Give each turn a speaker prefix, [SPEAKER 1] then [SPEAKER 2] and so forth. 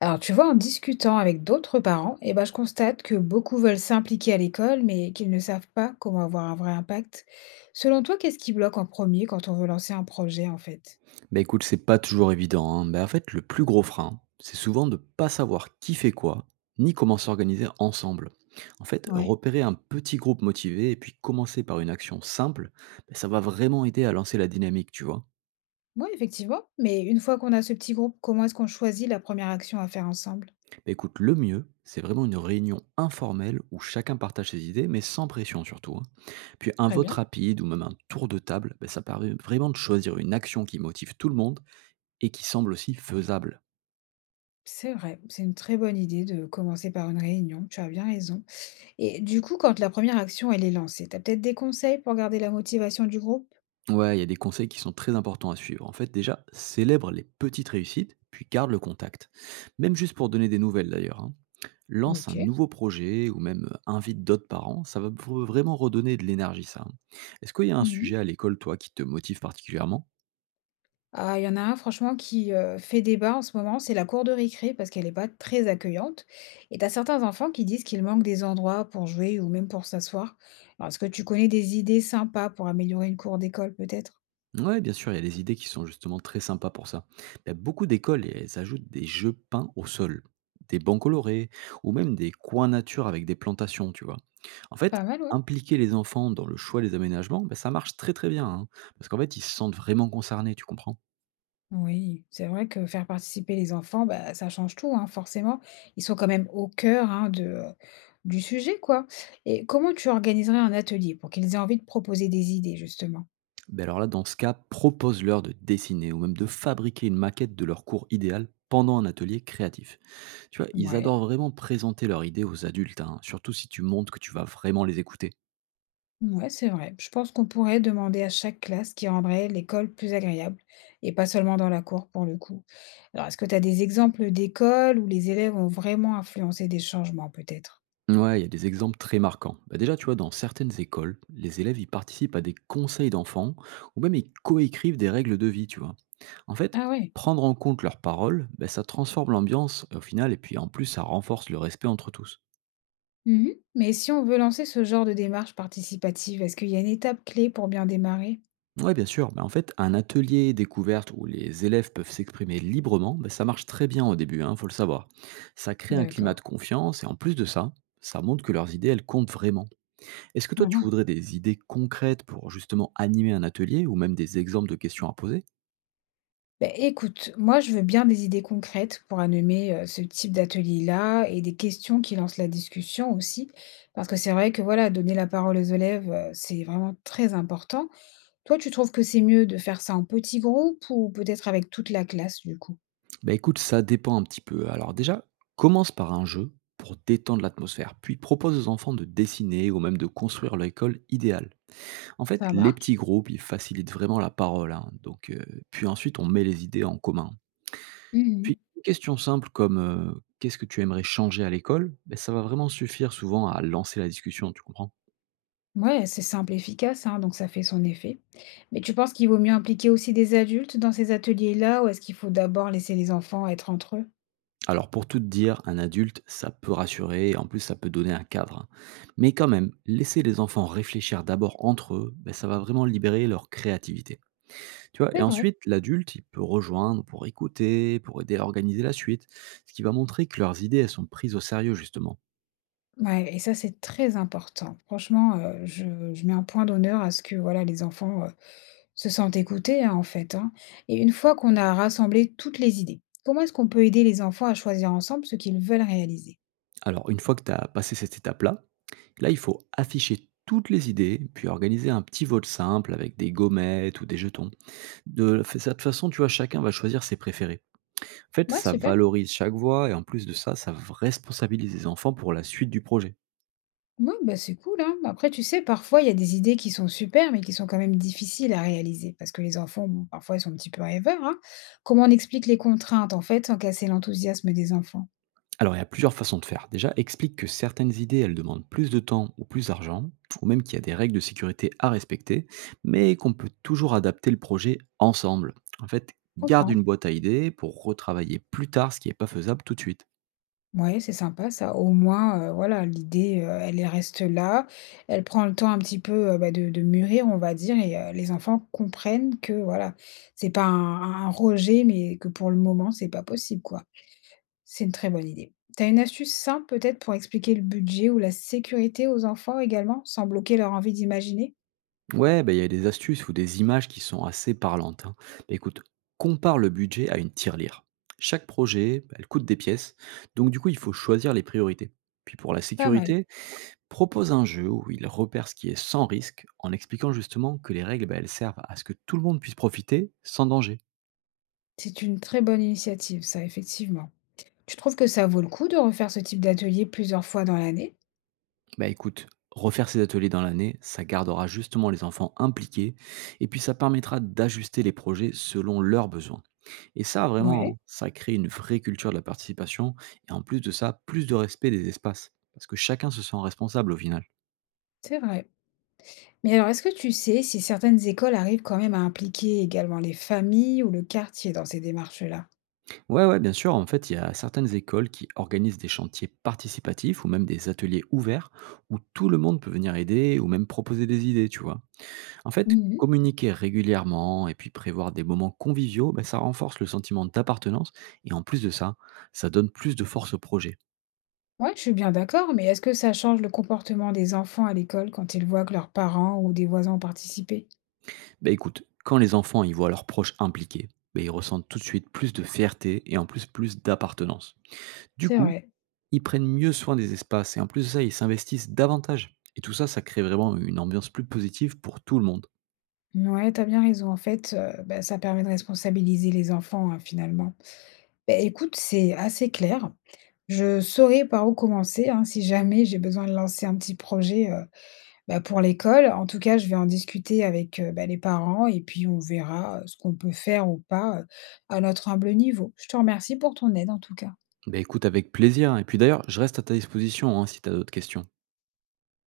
[SPEAKER 1] Alors, tu vois, en discutant avec d'autres parents, eh ben, je constate que beaucoup veulent s'impliquer à l'école, mais qu'ils ne savent pas comment avoir un vrai impact. Selon toi, qu'est-ce qui bloque en premier quand on veut lancer un projet, en fait?
[SPEAKER 2] Bah écoute, c'est pas toujours évident, hein. Bah, en fait, le plus gros frein, c'est souvent de pas savoir qui fait quoi, ni comment s'organiser ensemble. En fait,
[SPEAKER 1] Ouais.
[SPEAKER 2] repérer un petit groupe motivé et puis commencer par une action simple, bah, ça va vraiment aider à lancer la dynamique, tu vois.
[SPEAKER 1] Oui, effectivement. Mais une fois qu'on a ce petit groupe, comment est-ce qu'on choisit la première action à faire ensemble?
[SPEAKER 2] Bah écoute, le mieux, c'est vraiment une réunion informelle où chacun partage ses idées, mais sans pression surtout, hein. Puis un
[SPEAKER 1] Très
[SPEAKER 2] vote
[SPEAKER 1] bien.
[SPEAKER 2] rapide ou même un tour de table, bah, ça permet vraiment de choisir une action qui motive tout le monde et qui semble aussi faisable.
[SPEAKER 1] C'est vrai, c'est une très bonne idée de commencer par une réunion, tu as bien raison. Et du coup, quand la première action, elle est lancée, tu as peut-être des conseils pour garder la motivation du groupe?
[SPEAKER 2] Ouais, il y a des conseils qui sont très importants à suivre. En fait, déjà, célèbre les petites réussites, puis garde le contact. Même juste pour donner des nouvelles d'ailleurs, hein. Lance
[SPEAKER 1] Ok.
[SPEAKER 2] un nouveau projet ou même invite d'autres parents. Ça va vraiment redonner de l'énergie, ça, hein. Est-ce qu'il y a un sujet à l'école, toi, qui te motive particulièrement?
[SPEAKER 1] Ah, il y en a un franchement qui, fait débat en ce moment, c'est la cour de récré parce qu'elle n'est pas très accueillante et tu as certains enfants qui disent qu'il manque des endroits pour jouer ou même pour s'asseoir. Alors est-ce que tu connais des idées sympas pour améliorer une cour d'école peut-être?
[SPEAKER 2] Ouais, bien sûr, il y a des idées qui sont justement très sympas pour ça. T'as beaucoup d'écoles, elles ajoutent des jeux peints au sol, des bancs colorés, ou même des coins nature avec des plantations, tu vois. En fait,
[SPEAKER 1] Pas mal, oui.
[SPEAKER 2] impliquer les enfants dans le choix des aménagements, ben, ça marche très très bien, hein, parce qu'en fait, ils se sentent vraiment concernés, tu comprends.
[SPEAKER 1] Oui, c'est vrai que faire participer les enfants, bah, ça change tout, hein, forcément. Ils sont quand même au cœur, hein, du sujet, quoi, et comment tu organiserais un atelier pour qu'ils aient envie de proposer des idées justement?
[SPEAKER 2] Ben alors là, dans ce cas, propose-leur de dessiner ou même de fabriquer une maquette de leur cours idéal pendant un atelier créatif. Tu vois, ils
[SPEAKER 1] Ouais.
[SPEAKER 2] adorent vraiment présenter leurs idées aux adultes, hein, surtout si tu montres que tu vas vraiment les écouter.
[SPEAKER 1] Ouais, c'est vrai. Je pense qu'on pourrait demander à chaque classe ce qui rendrait l'école plus agréable et pas seulement dans la cour pour le coup. Alors, est-ce que tu as des exemples d'écoles où les élèves ont vraiment influencé des changements peut-être?
[SPEAKER 2] Ouais, il y a des exemples très marquants. Bah déjà, tu vois, dans certaines écoles, les élèves ils participent à des conseils d'enfants ou même ils coécrivent des règles de vie, tu vois. En fait,
[SPEAKER 1] Ah ouais.
[SPEAKER 2] prendre en compte leurs paroles, bah, ça transforme l'ambiance au final et puis en plus, ça renforce le respect entre tous.
[SPEAKER 1] Mhm. Mais si on veut lancer ce genre de démarche participative, est-ce qu'il y a une étape clé pour bien démarrer?
[SPEAKER 2] Ouais, bien sûr, mais en fait, un atelier découverte où les élèves peuvent s'exprimer librement, bah, ça marche très bien au début, hein, faut le savoir. Ça crée un climat
[SPEAKER 1] D'accord.
[SPEAKER 2] de confiance et en plus de ça, ça montre que leurs idées, elles comptent vraiment. Est-ce que toi, tu voudrais des idées concrètes pour justement animer un atelier ou même des exemples de questions à poser?
[SPEAKER 1] Beh, écoute, moi je veux bien des idées concrètes pour animer, ce type d'atelier-là et des questions qui lancent la discussion aussi. Parce que c'est vrai que voilà, donner la parole aux élèves, c'est vraiment très important. Toi, tu trouves que c'est mieux de faire ça en petits groupes ou peut-être avec toute la classe du coup?
[SPEAKER 2] Bah, écoute, ça dépend un petit peu. Alors déjà, commence par un jeu pour détendre l'atmosphère, puis propose aux enfants de dessiner ou même de construire l'école idéale. En fait,
[SPEAKER 1] Ça
[SPEAKER 2] les
[SPEAKER 1] marche.
[SPEAKER 2] petits groupes, ils facilitent vraiment la parole, hein, donc puis ensuite, on met les idées en commun.
[SPEAKER 1] Mmh.
[SPEAKER 2] Puis une question simple comme, «Qu'est-ce que tu aimerais changer à l'école?» Ben ça va vraiment suffire souvent à lancer la discussion, tu comprends?
[SPEAKER 1] Ouais, c'est simple, et efficace, hein, donc ça fait son effet. Mais tu penses qu'il vaut mieux impliquer aussi des adultes dans ces ateliers-là ou est-ce qu'il faut d'abord laisser les enfants être entre eux?
[SPEAKER 2] Alors pour tout te dire, un adulte, ça peut rassurer et en plus ça peut donner un cadre, hein. Mais quand même, laisser les enfants réfléchir d'abord entre eux, ben, ça va vraiment libérer leur créativité. Tu vois, et
[SPEAKER 1] C'est vrai.
[SPEAKER 2] ensuite, l'adulte, il peut rejoindre pour écouter, pour aider à organiser la suite, ce qui va montrer que leurs idées, elles sont prises au sérieux justement.
[SPEAKER 1] Ouais et ça, c'est très important. Franchement, je mets un point d'honneur à ce que, voilà, les enfants, se sentent écoutés, hein, en fait, hein, et une fois qu'on a rassemblé toutes les idées, comment est-ce qu'on peut aider les enfants à choisir ensemble ce qu'ils veulent réaliser?
[SPEAKER 2] Alors une fois que tu as passé cette étape-là, là, il faut afficher toutes les idées, puis organiser un petit vote simple avec des gommettes ou des jetons. De cette façon, tu vois, chacun va choisir ses préférés. En fait,
[SPEAKER 1] Ouais,
[SPEAKER 2] ça
[SPEAKER 1] super.
[SPEAKER 2] valorise chaque voix et en plus de ça, ça responsabilise les enfants pour la suite du projet.
[SPEAKER 1] Ouais, bah, c'est cool, hein. Après, tu sais, parfois, il y a des idées qui sont super, mais qui sont quand même difficiles à réaliser parce que les enfants, bon, parfois, ils sont un petit peu rêveurs, hein. Comment on explique les contraintes, en fait, sans casser l'enthousiasme des enfants?
[SPEAKER 2] Alors, il y a plusieurs façons de faire. Déjà, explique que certaines idées, elles demandent plus de temps ou plus d'argent, ou même qu'il y a des règles de sécurité à respecter, mais qu'on peut toujours adapter le projet ensemble. En fait,
[SPEAKER 1] Je
[SPEAKER 2] garde
[SPEAKER 1] comprends.
[SPEAKER 2] une boîte à idées pour retravailler plus tard ce qui n'est pas faisable tout de suite.
[SPEAKER 1] Ouais, c'est sympa ça. Au moins, voilà, l'idée, elle est reste là. Elle prend le temps un petit peu, bah, de mûrir, on va dire, et les enfants comprennent que, voilà, c'est pas un rejet, mais que pour le moment, c'est pas possible, quoi. C'est une très bonne idée. T'as une astuce simple peut-être pour expliquer le budget ou la sécurité aux enfants également, sans bloquer leur envie d'imaginer?
[SPEAKER 2] Ouais, bah, il y a des astuces ou des images qui sont assez parlantes, hein. Bah, écoute, compare le budget à une tirelire. Chaque projet, bah, elle coûte des pièces, donc du coup, il faut choisir les priorités. Puis pour la
[SPEAKER 1] Pas mal.
[SPEAKER 2] sécurité, propose un jeu où il repère ce qui est sans risque en expliquant justement que les règles, bah, elles servent à ce que tout le monde puisse profiter sans danger.
[SPEAKER 1] C'est une très bonne initiative ça, effectivement. Tu trouves que ça vaut le coup de refaire ce type d'atelier plusieurs fois dans l'année?
[SPEAKER 2] Bah écoute, refaire ces ateliers dans l'année, ça gardera justement les enfants impliqués et puis ça permettra d'ajuster les projets selon leurs besoins. Et ça,
[SPEAKER 1] Ouais,
[SPEAKER 2] vraiment, ça crée une vraie culture de la participation et en plus de ça, plus de respect des espaces. Parce que chacun se sent responsable au final.
[SPEAKER 1] c'est vrai. Mais alors, est-ce que tu sais si certaines écoles arrivent quand même à impliquer également les familles ou le quartier dans ces démarches-là?
[SPEAKER 2] Ouais, ouais, bien sûr. En fait, il y a certaines écoles qui organisent des chantiers participatifs ou même des ateliers ouverts où tout le monde peut venir aider ou même proposer des idées, tu vois. En fait,
[SPEAKER 1] Mhm.
[SPEAKER 2] communiquer régulièrement et puis prévoir des moments conviviaux, ben, ça renforce le sentiment d'appartenance et en plus de ça, ça donne plus de force au projet.
[SPEAKER 1] Ouais, je suis bien d'accord, mais est-ce que ça change le comportement des enfants à l'école quand ils voient que leurs parents ou des voisins ont participé?
[SPEAKER 2] Bah écoute, quand les enfants y voient leurs proches impliqués, bah ils ressentent tout de suite plus de fierté et en plus plus d'appartenance. Du
[SPEAKER 1] C'est
[SPEAKER 2] coup,
[SPEAKER 1] vrai.
[SPEAKER 2] ils prennent mieux soin des espaces et en plus de ça, ils s'investissent davantage. Et tout ça, ça crée vraiment une ambiance plus positive pour tout le monde.
[SPEAKER 1] Ouais, t'as bien raison. En fait, bah, ça permet de responsabiliser les enfants, hein, finalement. Bah, écoute, c'est assez clair. Je saurai par où commencer, hein, si jamais j'ai besoin de lancer un petit projet, bah, pour l'école, en tout cas, je vais en discuter avec, bah, les parents et puis on verra, ce qu'on peut faire ou pas, à notre humble niveau. Je te remercie pour ton aide en tout cas.
[SPEAKER 2] Bah écoute, avec plaisir, hein. Et puis d'ailleurs, je reste à ta disposition, hein, si tu as d'autres questions.